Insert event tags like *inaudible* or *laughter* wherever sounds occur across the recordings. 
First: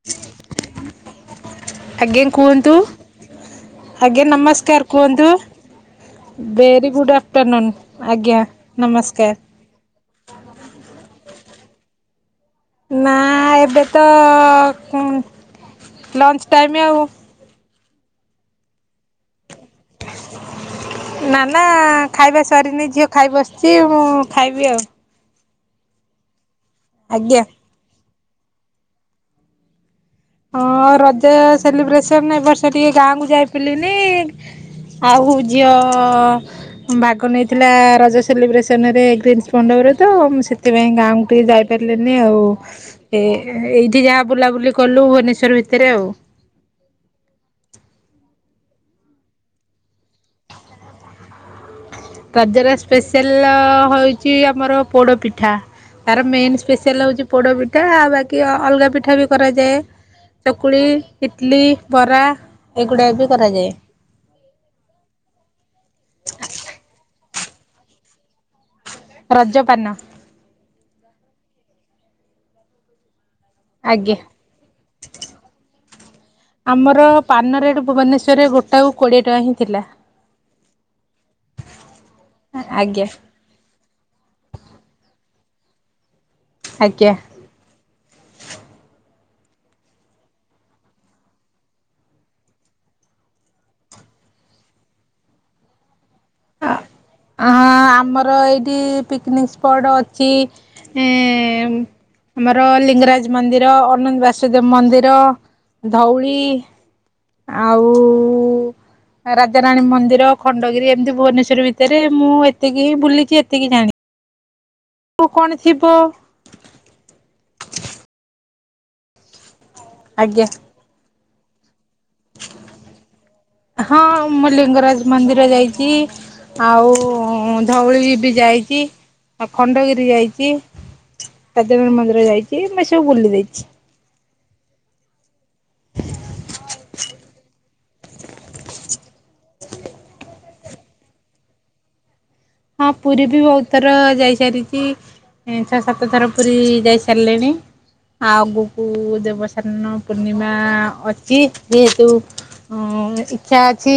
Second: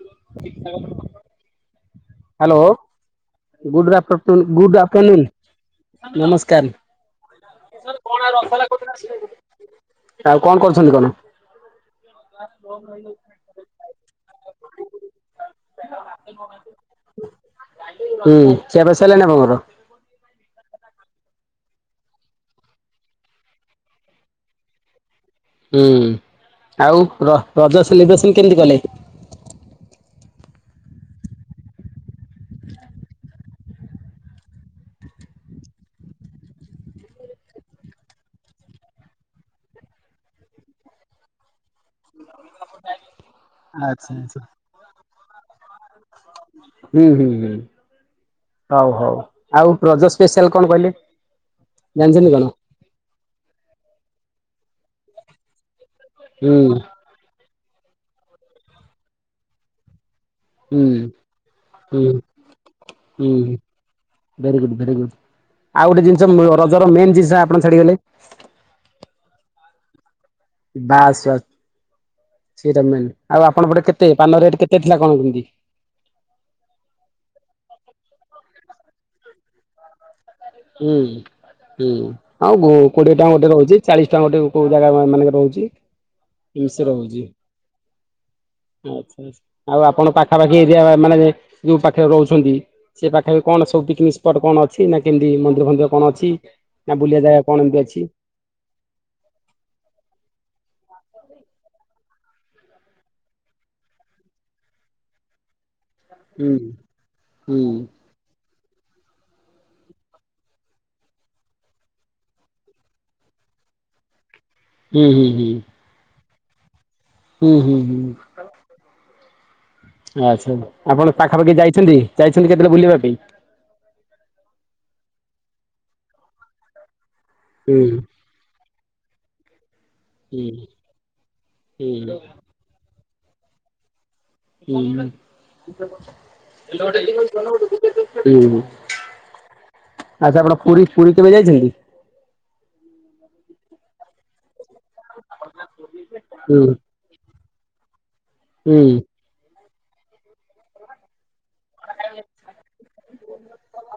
*unintelligible* ଆଜ୍ଞା ହ୍ୟାଲୋ କୁହନ୍ତୁ। ଗୁଡ ଆଜ୍ଞା ଆଫ୍ଟରନୁନ ଗୁଡ୍ ନମସ୍କାର ଆଫ୍ଟରନୁନ କୁହନ୍ତୁ। ନମସ୍କାର। Very good afternoon. ଆଜ୍ଞା ନମସ୍କାର। ଆଉ କଣ କରୁଛନ୍ତି କଣ? ନା ଏବେ ତ କଣ ଲଞ୍ଚ ଟାଇମ୍ ଆଉ ହୁଁ ଖିଆ ପିଆ ସଇଲାଣି ଆପଣଙ୍କର? ନା ନା ଖାଇବା ସରିନି, ଝିଅ ଖାଇ ବସିଚି ମୁଁ ଖାଇବି ଆଉ। ହୁଁ। ଆଉ ର ଆଜ୍ଞା ରଜ ସେଲିବ୍ରେସନ କେମିତି କଲେ? ହଁ ରଜ ସେଲିବ୍ରେସନ ଏ ବର୍ଷ ଟିକେ ଗାଁ କୁ ଯାଇପାରିଲିନି। ଆଉ ଝିଅ ଭାଗ ନେଇଥିଲା ରଜ ସେଲିବ୍ରେସନ ରେ ଗ୍ରୀନ୍ସ ପଣ୍ଡପରେ ତ ମୁଁ ସେଥିପାଇଁ ଗାଁକୁ ଟିକେ ଯାଇ ପାରିଲିନି ଆଉ। ଏ ଏଇଠି ଆଚ୍ଛା ଯାହା ଆଚ୍ଛା। ବୁଲାବୁଲି କଲୁ ଭୁବନେଶ୍ଵର ଭିତରେ ଆଉ। ହୁଁ ହୁଁ ହୁଁ। ହଉ ହଉ। ଆଉ ରଜ ସ୍ପେଶାଲ କଣ କହିଲେ? ଜାଣିଛନ୍ତି କଣ? ରଜ ର ସ୍ପେଶାଲ ହଉଚି ଆମର ପୋଡ଼ପିଠା। ତାର ହୁଁ ମେନ୍ ସ୍ପେଶାଲ ହଉଚି ପୋଡ଼ପିଠା ଆଉ ବାକି ଅଲଗା ପିଠା ବି କରାଯାଏ। ହୁଁ ଚକୁଳି, ଇଟଲି, ହୁଁ ବରା ଏଗୁଡ଼ା ବି ହୁଁ କରାଯାଏ। Very good very good. ଆଉ ଗୋଟେ ଜିନିଷ ରଜର ମେନ୍ ଜିନିଷ ଆପଣ ଛାଡିଗଲେ। ରଜ ପାନ। ବାସ୍ ବାସ୍ ସେଇଟା ମେନ୍ ଆଉ ଆପଣ ପଟେ କେତେ ଆଜ୍ଞା ପାନ ରେଟ କେତେ ଥିଲା କଣ କେମତି? ଆମର ପାନ ରେଟ୍ ଭୁବନେଶ୍ୱରରେ ଗୋଟାକୁ କୋଡ଼ିଏ ଟଙ୍କା ହିଁ ଥିଲା। ଉଁ ହୁଁ ଆଉ ଗୋ ଆଜ୍ଞା କୋଡ଼ିଏ ଟଙ୍କା ଗୋଟେ ରହୁଚି। ଚାଳିଶ ଟଙ୍କା ଗୋଟେ କୋଉ ଜାଗାମା ମାନଙ୍କ ରହୁଛି ଏମିସେ ଆଜ୍ଞା ରହୁଚି। ଆଚ୍ଛା ଆଉ ଆପଣ ପାଖାପାଖି ଏରିଆ ମାନେ ଯୋଉ ପାଖରେ ରହୁଛନ୍ତି ସେ ପାଖରେ କଣ ସବୁି ପିକନିକ୍ ସ୍ପଟ୍ କଣ ଅଛି ନାଁ କେମିତି ମନ୍ଦିର ଫନ୍ଦିର କଣ ଅଛି ହଁ ନା ବୁଲିବା ଜାଗା କଣ ଏମିତି ଅଛି? ଆମର ଏଇଠି ପିକନିକ୍ ସ୍ପଟ୍ ଅଛି ଏଁ ଆମର ଲିଙ୍ଗରାଜ ମନ୍ଦିର, ଅନନ୍ତ ବାସୁଦେବ ମନ୍ଦିର, ଧଉଳି। ହୁଁ ହୁଁ ଆଉ ରାଜରାଣୀ ମନ୍ଦିର ଖଣ୍ଡଗିରି ଏମିତି ଭୁବନେଶ୍ୱର ଭିତରେ ମୁଁ ଏତିକି ହିଁ ବୁଲିଚି ଏତିକି ଜାଣି ହୁଁ ହୁଁ ଉ ହୁଁ। କଣ ଥିବ। ହୁଁ, ହୁଁ, ହୁଁ। ଆଜ୍ଞା ଆଚ୍ଛା ଆପଣ ପାଖାପାଖି ଯାଇଛନ୍ତି, ଯାଇଛନ୍ତି କେତେଳେ ବୁଲିବା ପାଇଁ? ହଁ ମୁଁ ଲିଙ୍ଗରାଜ ମନ୍ଦିର ଯାଇଚି। ଆଉ ଉଁ ହୁଁ ଧଉଳି ବି ଯାଇଚି। ଆଉ ଖଣ୍ଡଗିରି ହୁଁ ଯାଇଚି, ରାଜା ରାଣୀ ହୁଁ ମନ୍ଦିର ଯାଇଚି, ଏମି ସବୁ ବୁଲି ଦେଇଚି। ଉଁ ହୁଁ ଆଚ୍ଛା ଆପଣ ପୁରୀ ପୁରୀ କେବେ ଯାଇଛନ୍ତି? ହଁ ପୁରୀ ବି ବହୁତ ତର ଯାଇ ସାରିଚି। ଏଁ ଛଅ ସାତ ଥର ପୁରୀ ହୁଁ ଯାଇ ସାରଲେଣି। ଆଗୁକୁ ହୁଁ। ଦେବ ହାନ ପୂର୍ଣିମା ଅ ଚି ଯେହେତୁ ଉଁ ଇଚ୍ଛା ଅଛି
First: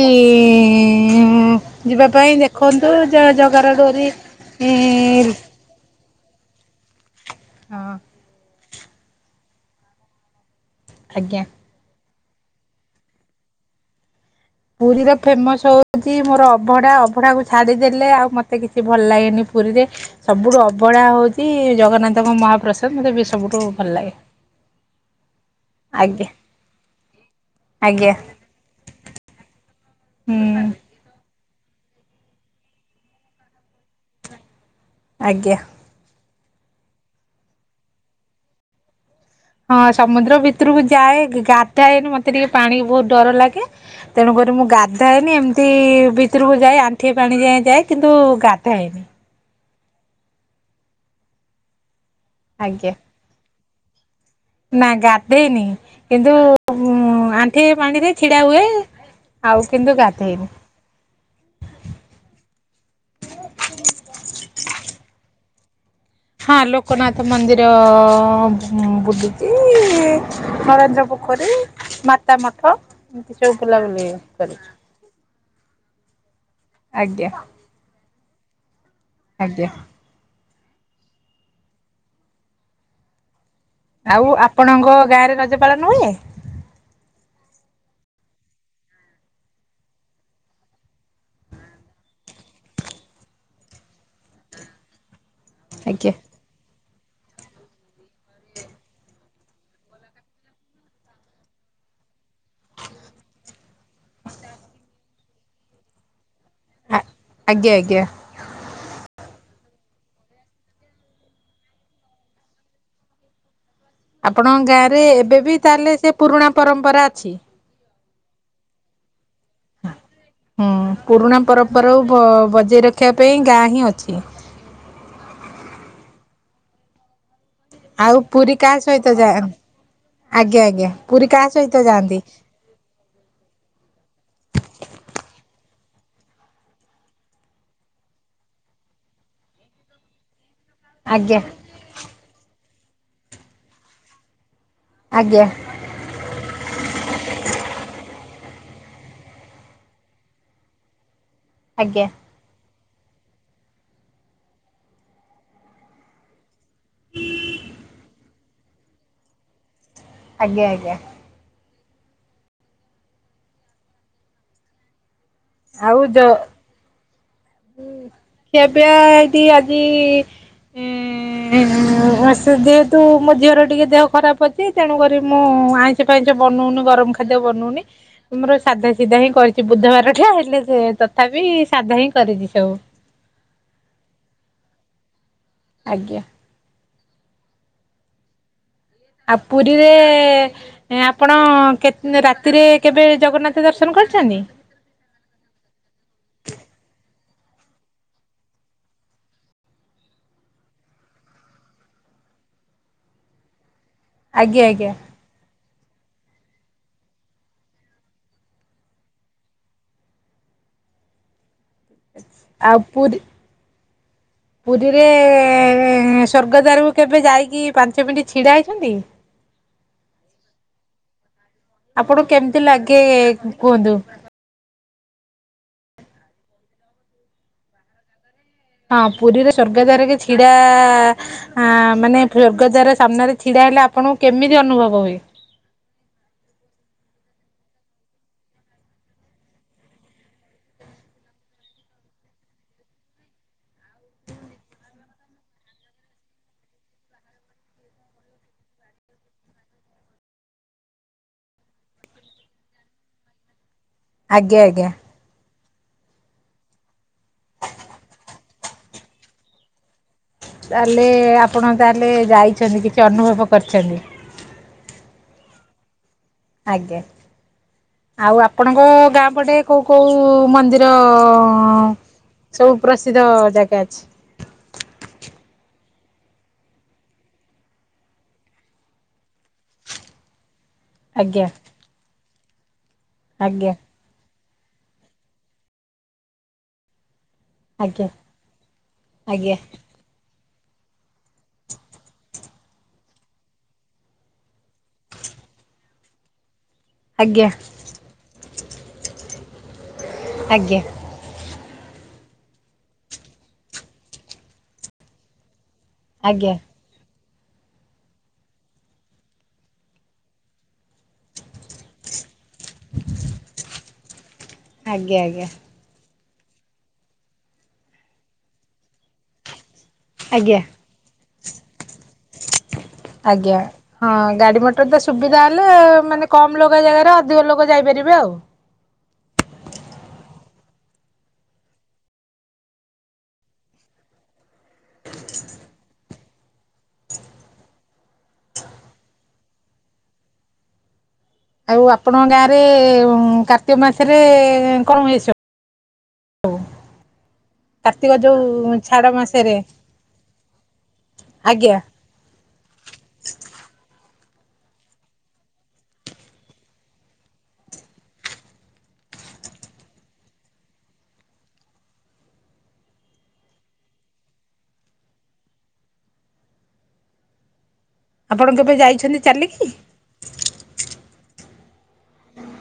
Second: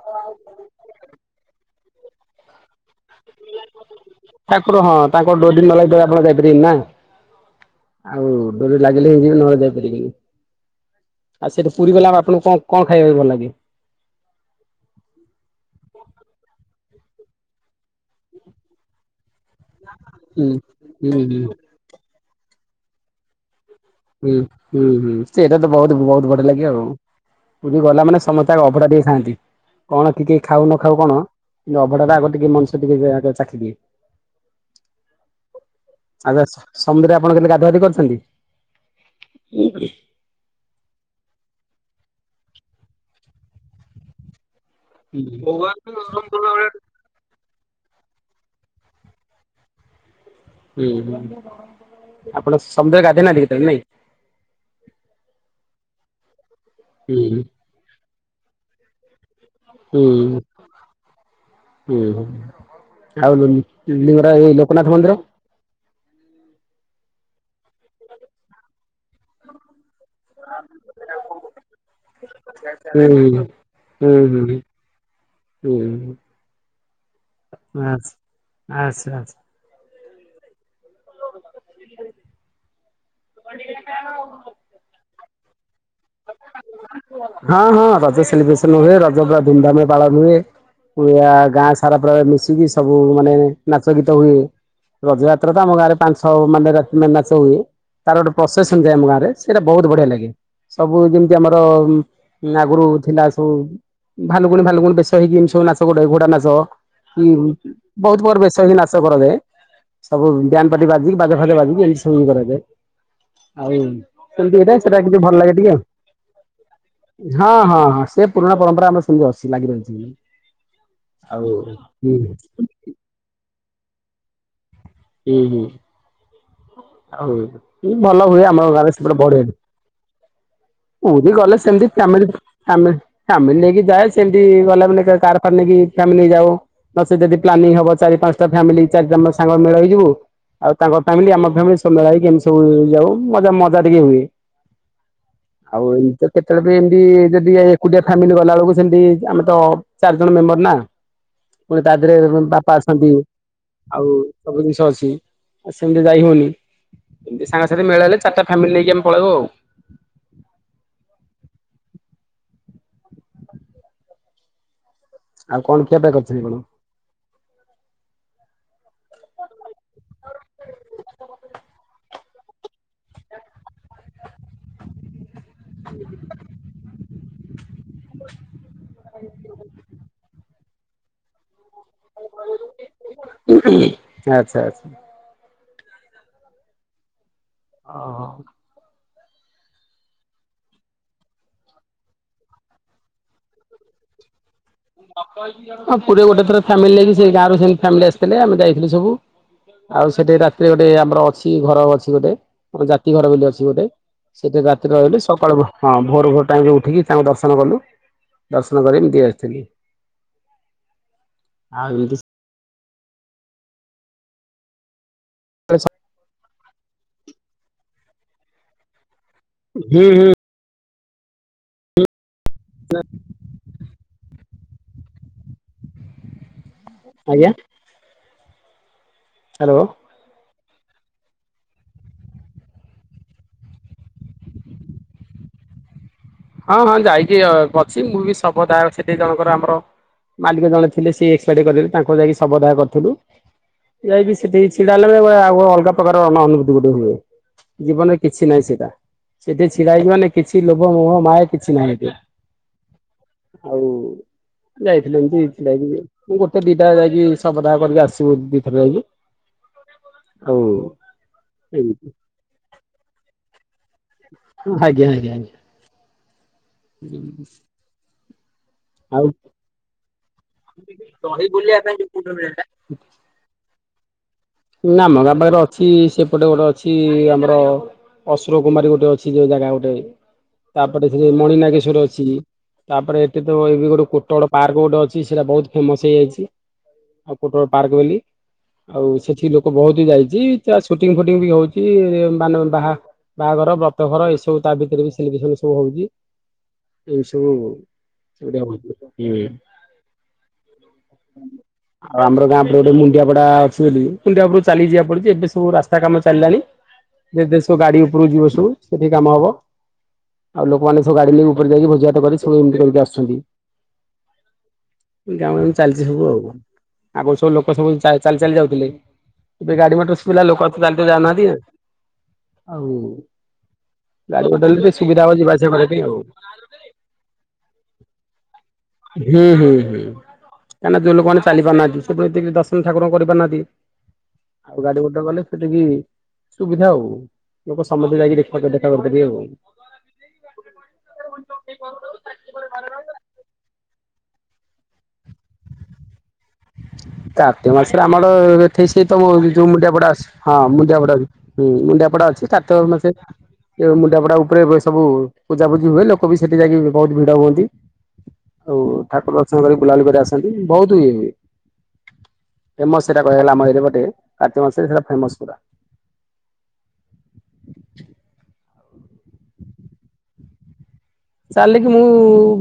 ଇଁ ଯିବା ପାଇଁ ଦେଖନ୍ତୁ ଜ ଜଗାର ଡୋରି ଇଁ ଅଦି ନ ଲାଗିଥିଲା। ନ ଯାଇ ପାରି ନା। ହଁ। ଆଉ ଡୋରି ଲାଗିଲେ ହିଁ ଯିବି ନହେଲେ ଯାଇ ପାରିବିନି। ଆଜ୍ଞା। ଆ ସେଠୁ ପୁରୀ ଗଲେ ଆଉ ଆପଣୁ କଁ କଣ ଖାଇବା ପାଇଁ ଭଲ ଲାଗେ? ପୁରୀରେ ଫେମସ ହଉଚି ମୋର ଅଭଡ଼ା। ଅଭଡ଼ାକୁ ଛାଡ଼ିଦେଲେ ଆଉ ମତେ କିଛି ଭଲ୍ ଲାଗେନେଇ ପୁରୀରେ। ହୁଁ ସବୁଠୁ ଅବଢ଼ା ହୁଁ ହୁଁ ହଉଚି ଜଗନ୍ନାଥଙ୍କ ମହାପ୍ରସାଦ। ମୋତେ ବି ସବୁଠୁ ଭଲ ଲାଗେ। ହୁଁ ହୁଁ ହୁଁ ସେଇଟା ତ ବହୁତ ଆଜ୍ଞା ବହୁତ ବଢ଼ିଆ ଲାଗିଅ ଆଉ। ପୁରୀ ଗଲା ଆଜ୍ଞା ମାନେ ସମ ତାଗ ଅଭଡ଼ା ଟିକେ ଖାଆନ୍ତି କଣ କି କେ ହୁଁ। ଖାଉ ନ ଖାଉ କଣ ଅଭଡ଼ାଟା ଆଗ ଟିକେ ମଣିଷ ଟିକେ ଯେ ଆଗ ଚାଖିଦିଏ। ଆଜ୍ଞା। ଆଚ୍ଛା ସ ସମୁଦ୍ରରେ ଆପଣ କେଲେ ଗାଧୁଆ ଗାଧି କରିଛନ୍ତି? ହଁ ସମୁଦ୍ର ଭି ତୁରୁକୁ ଯାଏ ଗାଧାଏନି। ମତେ ଟିକେ ପାଣି ବହୁତ୍ ଡର ଲାଗେ। ତେଣୁକରି ମୁଁ ଗା ଧାଏନି ହୁଁ ଏମତି ଭିତୁରୁକୁ ଯାଏ ଆଣ୍ଠିଏ ପାଣି ଯାଏଁ ଯାଏ କିନ୍ତୁ ଗାଧାଏନି। ଉଁ ହୁଁ। ଆପଣ ଆଜ୍ଞା। ସମୁଦ୍ରରେ ଗାଧେଇ ନାହାନ୍ତି କେତଳେ ନାଇଁ? ନା ଗାଧେଇନି କିନ୍ତୁ ଉଁ ହୁଁଁ। ଆଣ୍ଠିଏ ପାଣିରେ ଛିଡ଼ା ହୁଏ। ଆଉ କିନ୍ତୁ ହୁଁ। ଗାଧେଇନି। ହୁଁ, ହୁ, ଆଉ ଲି ଲିଙ୍ଗରା, ଏଇ ଲୋକନାଥ ମନ୍ଦିର? ହଁ, ଲୋକନାଥ ମନ୍ଦିର ବୁଲୁଚି, ଇ ଇ। ନରେନ୍ଦ୍ର ପୋଖରୀ, ମାତା ମଠ, ଏମିତି ସବୁ ବୁଲା ବୁଲି। ହୁଁ, ହୁଁ, ହୁଁ। ହୁଁ ହୁଁ। ଆଜ୍ଞା। ଆସ୍, ଆସ୍ ଆସ୍। ଆଜ୍ଞା। *unintelligible* ଆଉ, ଆପଣଙ୍କ ଗାଁରେ ରଜ ପାଳନ ହୁଏ? ହଁ, ହଁ, ରଜ ସେଲିବ୍ରେସନ ହୁଏ। ରଜ ପୁରା ଧୁମଧାମ୍ ରେ ପାଳନ ହୁଏ। ପୂରା, ଗାଁ ସାରା ପୂରା ମିଶିକି ସବୁ ମାନେ, ନାଚ ଗୀତ ହୁଏ। ରଜଯାତ୍ରା ତ, ଆମ ଗାଁରେ ଆଜ୍ଞା ପାଞ୍ଚ ଛ ମାନେ ରା ନାଚ ହୁଏ, ତାର ଗୋଟେ ପ୍ରସେସନ୍ ଯାଏ ଆମ ଗାଁରେ। ସେଟା ବହୁତ ବଢିଆ ଲାଗେ। ସବୁ ଯେମିତି ଆମର, ଆଗରୁ ଥିଲା ସବୁ ଭାଲୁକୁଣି ଫାଲୁକୁଣି ବେଶ ହେଇକି, ଏମ୍ ତି ସବୁ ନାଚ ଗୋଡ଼େ, ଘୋଡା ନାଚ ଆ ହୁଁ, ହୁଁ, ଆଜ୍ଞା ଆଜ୍ଞା ବହୁତ୍ ବଡ଼ ବେଶ ହେଇ ନାଚ କରାଯାଏ। ସବୁ ବ୍ୟାଣ୍ଡ୍ ପାଟି ବାଜିକି, ବାଜା ଫାଜା ବାଜିକି, ଏମିତି ସବୁ କରାଯାଏ। ଆଉ ଆପଣଙ୍କ ସେମତି ଏଇଟା, ସେଟା ଗାଁରେ ଟିକେ ଏବେ ଭଲ ବି ଲାଗେ। ଟିକେ ତାହେଲେ ସେ ପୁରୁଣା ପରମ୍ପରା ଅଛି। ହଁ ହଁ ହଁ, ସେ ପୁରୁଣା ପରମ୍ପରା ଆମ ସ ଫୁଲ୍ ରସି ଲାଗି ରହିଚି ଇ, ହୁଁ ପୁରୁଣା ଆଉ ପରମ୍ପରାକୁ ବ ହୁଁ *unintelligible* ଗାଁ ହିଁ ଅଛି। ହୁଁ ହୁଁ, ଆଉ ଆଉ ଭଲ ହୁଏ ପୁରୀ ଆମ କାହା ଗାଁରେ ସହିତ ସେପଟେ ଯା ବଢିଆନି, ଆଜ୍ଞା ଆଜ୍ଞା ମୁଁ ପୁରୀ ବି କାହା ଗଲେ ସହିତ ସେମତି ଫାମି ଯାଆନ୍ତି? ଫାମି, ଫାମିଲି ନେଇକି ଯାଏ, ସେମିତି ଗଲାବେ କାର ଫାର ନେଇକି ଫାମିଲି ଯାଉ। ନ ସେ ଯଦି ପ୍ଲାନିଂ ହବ ଚାରି ପାଞ୍ଚଟା ଫାମିଲି, ଚାରିଟା ପାଞ୍ଚ ସାଙ୍ଗ ମେଳ ହେଇ ଯିବୁ, ଆଉ ତାଙ୍କ ଫ୍ୟାମିଲି, ଆଜ୍ଞା ଆମ ଫ୍ୟାମିଲି, ସବୁ ମେଳ ହେଇକି ଏମତି ସବୁ ଯାଉ, ମଜା ମଜା ଟିକେ ହୁଏ। ଆଜ୍ଞା। ଆଉ ଏମତି ତ କେତେବେଳେ ବି ଏମିତି ଯଦି ଏକୁଟିଆ ଫ୍ୟାମିଲି ଗଲାବେେଳକୁ, ସେମିତି ଆମେ ତ ଚାରି ଜଣ ମେମ୍ବର ନା, ପୁଣି ତା ଆଜ୍ଞା ଦେହରେ ବାପା ଅଛନ୍ତି, ଆଉ ସବୁ ଜିନିଷ ଅଛି, ଆଉ ସେମିତି ଯାଇ ହଉନି, ଏମିତି ସାଙ୍ଗସାଥି ମେଳହେଲେ ଚାରିଟା ଫାମିଲି ନେଇକି ଆମେ ପଳେଇବୁ ଆଉ। ଆଜ୍ଞା ଆଜ୍ଞା। କଣ ଆଉ ଖିଆପିଆ ଦ କରିଛନ୍ତି କଣ? ହୁଁ, ଖିଆପିଆ ଏଇଠି ଆଜି ଇ ଏଁ ଏଁ ଏଁ, ସେ ଯେହେତୁ ମୋ ଝିଅର ଟିକେ ଦେହ ଖରାପ ଅଛି, ତେଣୁକରି ମୁଁ ଆଇଁସ ଫାଇଁସ ବନଉନୁ, ଗରମ ଖାଦ୍ୟ ବନଉନି, ଆମର ସାଧା ସିଧା ହିଁ କରିଛି ବୁଧବାର ଠୁ ହେଲେ, ସେ ତଥାପି ସାଧା ହିଁ କରିଚି ସବୁ। ଆଛା ଆଛା। ଆଜ୍ଞା। ଅ ହ। ଆ ପୁରୀରେ ଏ ଏ ଆପଣ କେ ରାତିରେ କେବେ ଜଗନ୍ନାଥ ଦର୍ଶନ କରିଚନ୍ତି? ହଁ, ପୁରୀରେ ଗୋଟେ ଥର ଫାମିଲି ନେଇକି, ସେ ଗାଁ ରୁ ସେମ ଫାମିଲି ଆସିଥିଲେ, ଆମେ ଯାଇଥିଲୁ ସବୁ। ଆଉ ସେଠି ରାତିରେ ଗୋଟେ ଆମର ଅଛି ଘର ଅଛି ଗୋଟେ, ଜାତି ଘର ବୋଲି ଅଛି ଗୋଟେ। ସେଠି ଆଜ୍ଞା ଆଜ୍ଞା ରାତିରେ ରହିଲେ ସକାଳୁ ହଁ ଭୋର ଭୋର ଟାଇମରେ ଉଠିକି ତାଙ୍କ ଦର୍ଶନ କଲୁ, ଦର୍ଶନ କରି ଏମିତି ଆସିଥିଲି। ଆଉ ଏମତି ଆଉ ପୁରୀ ପୁରୀରେ ଆଛା ସ୍ୱର୍ଗଦ୍ୱାର କୁ କେବେ ଯାଇକି, ପାଞ୍ଚ ମିନିଟ୍ ଛିଡ଼ା ହେଇଛନ୍ତି? ହୁଁ ହୁଁ। ଆପଣଙ୍କୁ କେମିତି ଲାଗେ କୁହନ୍ତୁ। ଆଜ୍ଞା ହଁ ପୁରୀରେ ହ୍ୟାଲୋ। ସ୍ଵର୍ଗଦ୍ୱାର କିଛି ଛିଡ଼ା ମାନେ ସ୍ୱର୍ଗଦ୍ୱାର ସାମ୍ନାରେ ଛିଡ଼ା ହେଲେ ଆପଣଙ୍କୁ କେମିତି ଅନୁଭବ ହୁଏ? ହଁ ହଁ ଯାଇକି ଅଛି, ମୁଁ ବି ଶବ ଦାହ ସେଠି ଜଣଙ୍କର ଆମର ମାଲିକ ଜଣେ ଥିଲେ, ସେ ଏକ୍ସପାର୍ଡ କରିଦେଲେ ତାଙ୍କୁ ଯାଇକି ଶବଦାହ କରିଥିଲୁ। ଯାଇକି ସେଠି ଛିଡା ହେଲେ ଅଲଗା ପ୍ରକାର ଅନୁଭୂତି ଗୋଟେ ହୁଏ। ଜୀବନରେ କିଛି ନାହିଁ ସେଇଟା, ସେଠି ଛିଡା ହେଇଯିବ ମାନେ କିଛି ଲୋଭ ମୋହ ମାୟା କିଛି ନାହିଁ ଆଜ୍ଞା, ଆଉ ଆଜ୍ଞା ଆଜ୍ଞା। ଥିଲୁ ଏମତି ଛିଡ଼ା ହେଇକି, ଗୋଟେ ଦିଟା ଯାଇକି ସବଦାହ କରିକି ଆସିବୁ ଦିଥର ଯାଇକି। ହ ତାହେଲେ ଆପଣ ତାହେଲେ ଯାଇଛନ୍ତି କିଛି ଅନୁଭବ କରିଛନ୍ତି। ଆଜ୍ଞା ଆଜ୍ଞା ଆଜ୍ଞା। ଆଜ୍ଞା ହୁଁ। ଆଉ ଆପଣଙ୍କ ଗାଁ ପଟେ କୋଉ କୋଉ ମନ୍ଦିର ସବୁ ପ୍ରସିଦ୍ଧ ଜାଗା ଅଛି? ଆମ ଗାଁ ପାଖରେ ଅଛି ସେପଟେ ଗୋଟେ ଅଛି ଆମର ଅସୁର କୁମାରୀ ଗୋଟେ ଅଛି ଯୋଉ ଜାଗା ଗୋଟେ। ତାପରେ ସେଠ ଆଜ୍ଞା ମଣିନାଗେଶ୍ଵର ଅଛି, ତାପରେ ଏଠି ତ ଆଜ୍ଞା ଏବେ ଗୋଟେ କୋଟଳ ପାର୍କ ଗୋଟେ ଅଛି ସେଇଟା ବହୁତ ଫେମସ୍ ହେଇଯାଇଛି, ଆଉ କୋଟଲ ପାର୍କ ଆଜ୍ଞା ବୋଲି, ଆଉ ସେ ପା ଆଜ୍ଞା ବହୁତ ଯାଇଛି, ତା ସୁଟିଂ ଫୁଟିଂ ବି ହଉଛି ମାନେ ବାହା ବାହାଘର ବ୍ରତ ଘର ଏଇ ସବୁ ତା ଭିତରେ ବି ସେଲିବ୍ରେସନ ସବୁ ହଉଛି। ଏଇ ଆଜ୍ଞା ସବୁ *unintelligible* ଆଜ୍ଞା ଆଉ ଆମର ଗାଁରେ ଗୋଟେ ମୁଣ୍ଡିଆ ପଡା ଅଛି ବୋଲି, ମୁଣ୍ଡିଆ ପରୁ ଚାଲି ଯିବା ପଡୁଛି ଏବେ ସବୁ ରାସ୍ ତା କାମ ଆଜ୍ଞା ଆଜ୍ଞା ଚାଲିଲାଣି ଯେ ଦେ ସୁ ଗାଡି ଉପରକୁ ଯିବ ସବୁ ସେଠି କାମ ହବ। ଆଉ ଲୋକମାନେ ସବୁ ଗାଡି ନେଇି ଉପରେ ଯାଇକ ଭୋଜି ଭାତ କରି ସବୁ ଏମିତି କରିକି ଆୁସୂଛନ୍ତି। ଆଜ୍ଞା ଆଜ୍ଞା ଗାଁଉଲି ରେ ଚାଲିଛି ସବୁ ଆଉ, ଆଗରୁ ସବୁ ଲୋକ ସବୁ ଚାଲି ଚାଲି ଯାଉଥିଲେ। ଏବେ ଗାଡି ମୋଟର ସୁବିଧା ଆଜ୍ଞା ଲୋକ ଆଉ ଚାଲି ଚାଲି ଯାଉ ନାହାନ୍ତି। ଆଜ୍ଞା, ହଁ ଗାଡି ହେଲେ ମଟର ଟିକେ ତ ହବ ସୁବିଧା ଯିବା ହେଲା ଆସିବା କରିବା ପାଇଁ ଆଉ। ମାନେ କମ କମ୍ ଲୋକ ଜାଗାରେ ଅଧିକ ଲୋକ ଯାଇପାରିବେ ଆଉ। ହୁଁ ହୁଁ ହୁଁ। କାହିଁକନା ଯଉ ଲୋକମାନେ ଚାଲି ପାରୁହାନ୍ତି ସବୁ ଏତିକି ଦର୍ଶନ ଠାକୁରଙ୍କୁ କରିପାରୁ ନାହାନ୍ତି। ଆଉ ଗାଡି ଗୋଟେ ଗଲେ ସେଠିକି ସୁବିଧା ଆଉ, ଲୋକ ସମସ୍ତେ ଯାଇକି ଦେଖା ଦେଖା କରିଦେବି ଆଉ। ଆଉ ଆପଣଙ୍କ ଗାଁରେ କାର୍ତ୍ତିକ ମାସରେ କଣ ହୁଏ ସବ୍ କାର୍ତିକ ମାସରେ କାର୍ତ୍ତିକ ଆମର ଯୋଉ ଏଠ ଛାଡ ସେ ତମ ମାସରେ ଯୋଉ ମୁଣ୍ଡିଆ ପଡା ଅଛି ହଁ ମୁଣ୍ଡିଆ ପଡାଛି। ହୁଁ, ଆଜ୍ଞା ମୁଣ୍ଡାପଡା ଅଛି, କାଟ ମୋ ସେ ଏ ମୁଣ୍ଡାପଡା ଉପରେ ବେ- ସବୁ ପୂଜାପୁଜିି ହୁଏ, ଲୋକ ବି ସେଠି ଯାଇକି ବହୁତ ଭିଡ ହୁଅନ୍ତି। ଆଉ ଠାକୁର ଦର୍ଶନ କରି ବୁଲାବୁଲି କରି ଆସନ୍ତି ବହୁତ ଇଏ ହୁଏ। ଫେମସ୍ ସେଟା କହିବାକୁ ଗଲେ ଆମ ଏରିଆର ଗୋଟେ କାର୍ତ୍ତିକ ମାସ ରେ ସେଟା ଫେମସ୍ ପୁରା। ଆପଣ କେବେ ଯାଇଛନ୍ତି ଚାଲିକି? ଚାଲିକିି ମୁଁ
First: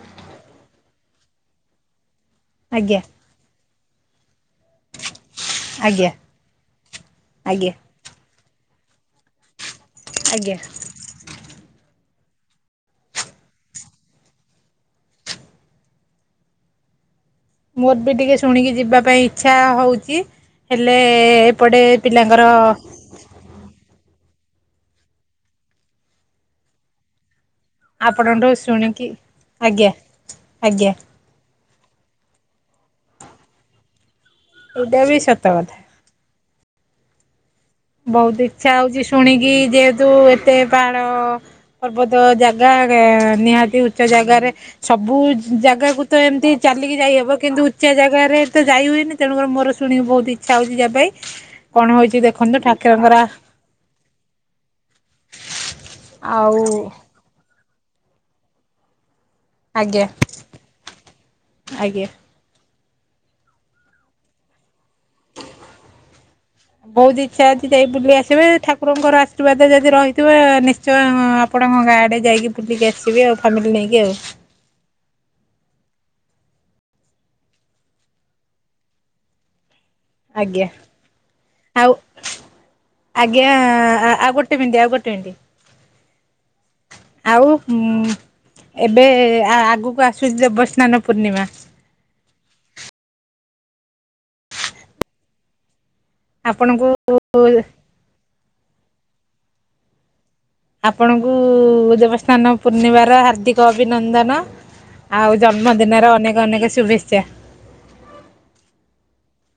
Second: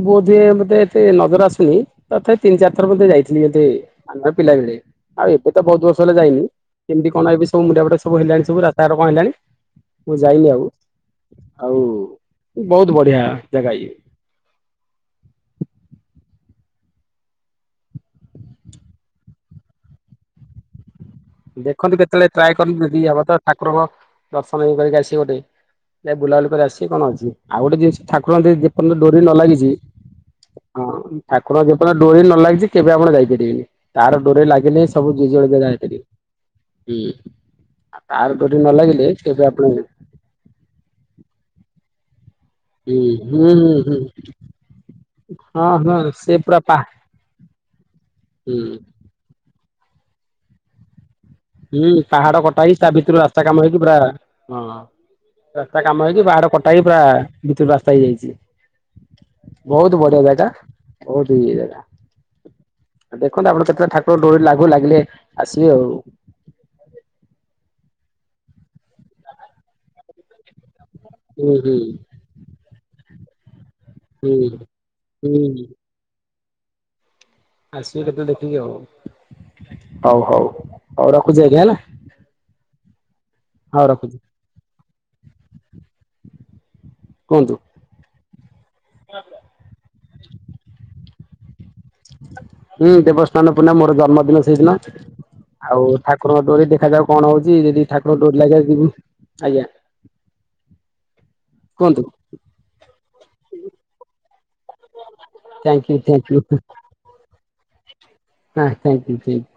ବୋଧେ ଏବେ ତ ମୋତେ ଏତେ ନଜର ଆସୁନି। ତଥାପି ତିନି ଚାର ଥର ମୁଁ ଆଜ୍ଞା ତ ଯାଇଛି। *unintelligible* ଆମର ପିଲା ବେଳେ, ଆଉ ଏବେ ତ ବହୁତ ବର୍ଷ ଆଜ୍ଞା ହେଲା ଯାଇନି। କେମିତି କଣ ଏବେ ସବୁ ଆଜ୍ଞା ମୁଣ୍ଡା ପଟା ସବୁ ହେଲାଣି ସବୁ ରାସ୍ତାଘାଟ କଣ ହେଲାଣି, ମୁଁ ଯାଇନି ଆଜ୍ଞା। ଆଉ। ଆଉ ବହୁତ ବଢିଆ ଜାଗା ଇଏ। ମୋର ବି ଟିକେ ଶୁଣିକି ଯିବା ପାଇଁ ଇଚ୍ଛା ହଉଚି। ହେଲେ ଏପଟେ ପିଲାଙ୍କର ଫ୍ରି ହବ ତ ଠାକୁରଙ୍କ ଦର୍ଶନ ଇଏ କରିକି ଆସିବ ଟେ, ଯାଅ ବୁଲାବୁଲି କରି ଆସିବେ କଣ ଅଛି? ଆଉ ଗୋଟେ ଜିନିଷ ଠାକୁରଙ୍କ ଆପଣଙ୍କଠୁ ଯଦି ଯେପର୍ଯ୍ୟନ୍ତ ଶୁଣିକି ଡୋରି ନ ଲାଗିଛି, ଆଜ୍ଞା ହଁ ଆଜ୍ଞା ଠାକୁରଙ୍କ ଯେପର୍ଯ୍ୟନ୍ତ ଡୋରି ନ ଲାଗିଛି କେବେ ଆପଣ ଯାଇପାରିବେନି। ତାର ଡୋରି ଲାଗିଲେ ଏଇଟା ସବୁ ବି ଯିଏ ଯୁଆଡ ସତ କୁ କଥା। ଯାଇପାରିବେ। ଉଁ, ବହୁତ ଇଚ୍ଛା ହଉଛି ଶୁଣିକି ଆପଣ ହୁଁ ଯେହେତୁ ଏତେ ପାଆଡ ପର୍ବତ ଜାଗା ହୁଁ ହୁଁ ଦେ-ନିହାତି ହୁଁ ଉଚ୍ଚ ଜାଗାରେ ସବୁ ହଁ ହଁ ଜାଗାକୁ ତ ସେ ଏମିତି ପୁରା ପା ଚାଲିକି ଯାଇହବ କିନ୍ତୁ ଉଚ୍ଚା ଜାଗାରେ ହୁଁ ତ ଯାଇ ହୁଏନି। ତେଣୁ ମୋର ଶୁଣିକି ବହୁତ ଇଚ୍ଛା ହଉଛି ଯିବା ପାଇଁ। କଣ ହୁଁ, ହଉଛି ପାହାଡ ଦେଖନ୍ତୁ କଟା ହେଇକି ତା ଠାକୁରଙ୍କର ଭିତରୁ ରାସ୍ତା କାମ ହେଇକି ପୁରା ହଁ ରାସ୍ତା କାମ ହେଇକି ପାହାଡ ଆଉ କଟା ହେଇିକି ପୁରା ଭିତରୁ ରାସ୍ତା ହେଇଯାଇଚି। ବହୁତ ଆଜ୍ଞା ବଢିଆ ଜାଗା, ବହୁତ ଇଏ ଜାଗା। ଆଜ୍ଞା ଆ, ଦେଖନ୍ତୁ ଆପଣ କେତେଳେ ଠାକୁର ଡୋରି ଲାଗୁ ଲାଗିଲେ ଆସିବେ ଆଉ। ବହୁତ ଇଚ୍ଛା ଅଛି ଯାଇ ବୁଲି ଆସିବା ଠାକୁରଙ୍କର ଆର୍ଶୀବାଦ ଯଦି ରହିଥିବ ନିଶ୍ ଚ ହଁ ହୁଁ ହୁଁ ଆପଣଙ୍କ ଗାଁ ଆଡ଼େ ଯାଇକି ବୁଲିକି ଆସିବେ ଆଉ ଫ୍ୟାମିଲି ନେଇକି ଆଉ। ହୁଁ, ହୁଁ। ଆସିବେ କେତେଳେ ଦେଖିକି ଆଉ। ହଉ ହଉ ଆଜ୍ଞା ହଉ ରଖୁଛି ଆଜ୍ଞା ଆଉ ଆଜ୍ଞା ହଁ ରଖୁଛି। ଆଉ ଗୋଟେ ମିନଟି ଆଉ ଗୋଟେ ମିନଟି ଆଉ କୁହନ୍ତୁ ହୁଁ, ଏବେ ଆ, ଆଗୁକୁ ଆସୁଚି ଦେବସ୍ନାନ ପୂର୍ଣ୍ଣିମା। ହୁଁ, ଦେବସ୍ନାନ ପୁର୍ଣ୍ଣିମା ମୋର ଜନ୍ମଦିନ ସେଇଦିନ। ଆଉ ଠାକୁରଙ୍କ ଡୋରି ଆପଣଙ୍କୁ ଦେଖାଯାଉ କଣ ହଉଚି, ଯଦି ଠାକୁର ଡୋରି ଲାଗେ ଯିବି ଆଜ୍ଞା। ଆପଣଙ୍କୁ କୁହନ୍ତୁ ଦେବସ୍ନାନ ପୂର୍ଣ୍ଣିମାର ହାର୍ଦ୍ଦିକ ଅଭିନନ୍ଦନ। ଆଉ ଥ୍ୟାଙ୍କ ୟୁ ଜନ୍ମଦିନର ଥ୍ୟାଙ୍କ ୟୁ ଅନେକ ଅନେକ ଶୁଭେଚ୍ଛା। ହାଁ ଥ୍ୟାଙ୍କ୍ ୟୁ ଥ୍ୟାଙ୍କ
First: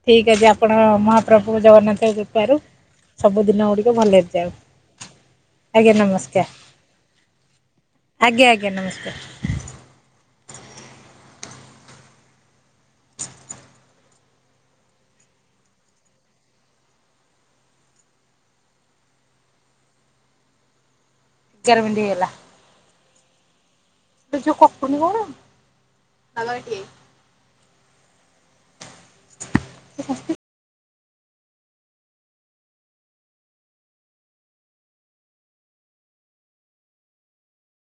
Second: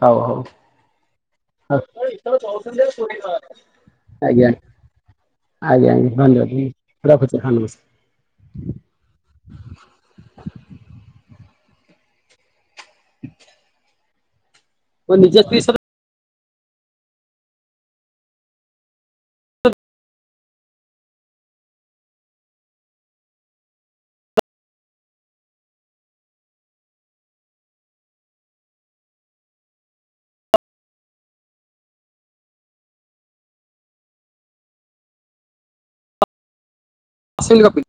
ହଉ ଠିକ୍ ହଉ ହୋ ଅଛି ଆପଣ ମହାପ୍ରଭୁ ଆଜ୍ଞା। ଜଗନ୍ନାଥଙ୍କ କୃପାରୁ ସବୁ ଦିନ ଗୁଡ଼ିକ ଭଲରେ *inaudible* ଯାଉ ଆଜ୍ଞା, ଆଜ୍ଞା ଧନ୍ୟବାଦ ଧନ୍ୟ ମୁଁ ରଖୁଚି ହଁ ନମସ୍ ଆଜ୍ଞା ଆଜ୍ଞା ନମସ୍କାର *inaudible* *inaudible* ତୋ ନିଜ ସ୍ତ୍ରୀ ସବ ଏଗାର ମିନଟି ହେଇଗଲା। ଏ ଯୋଉ କଟୁନି କଣ? *inaudible* ଆସିକି ରଖି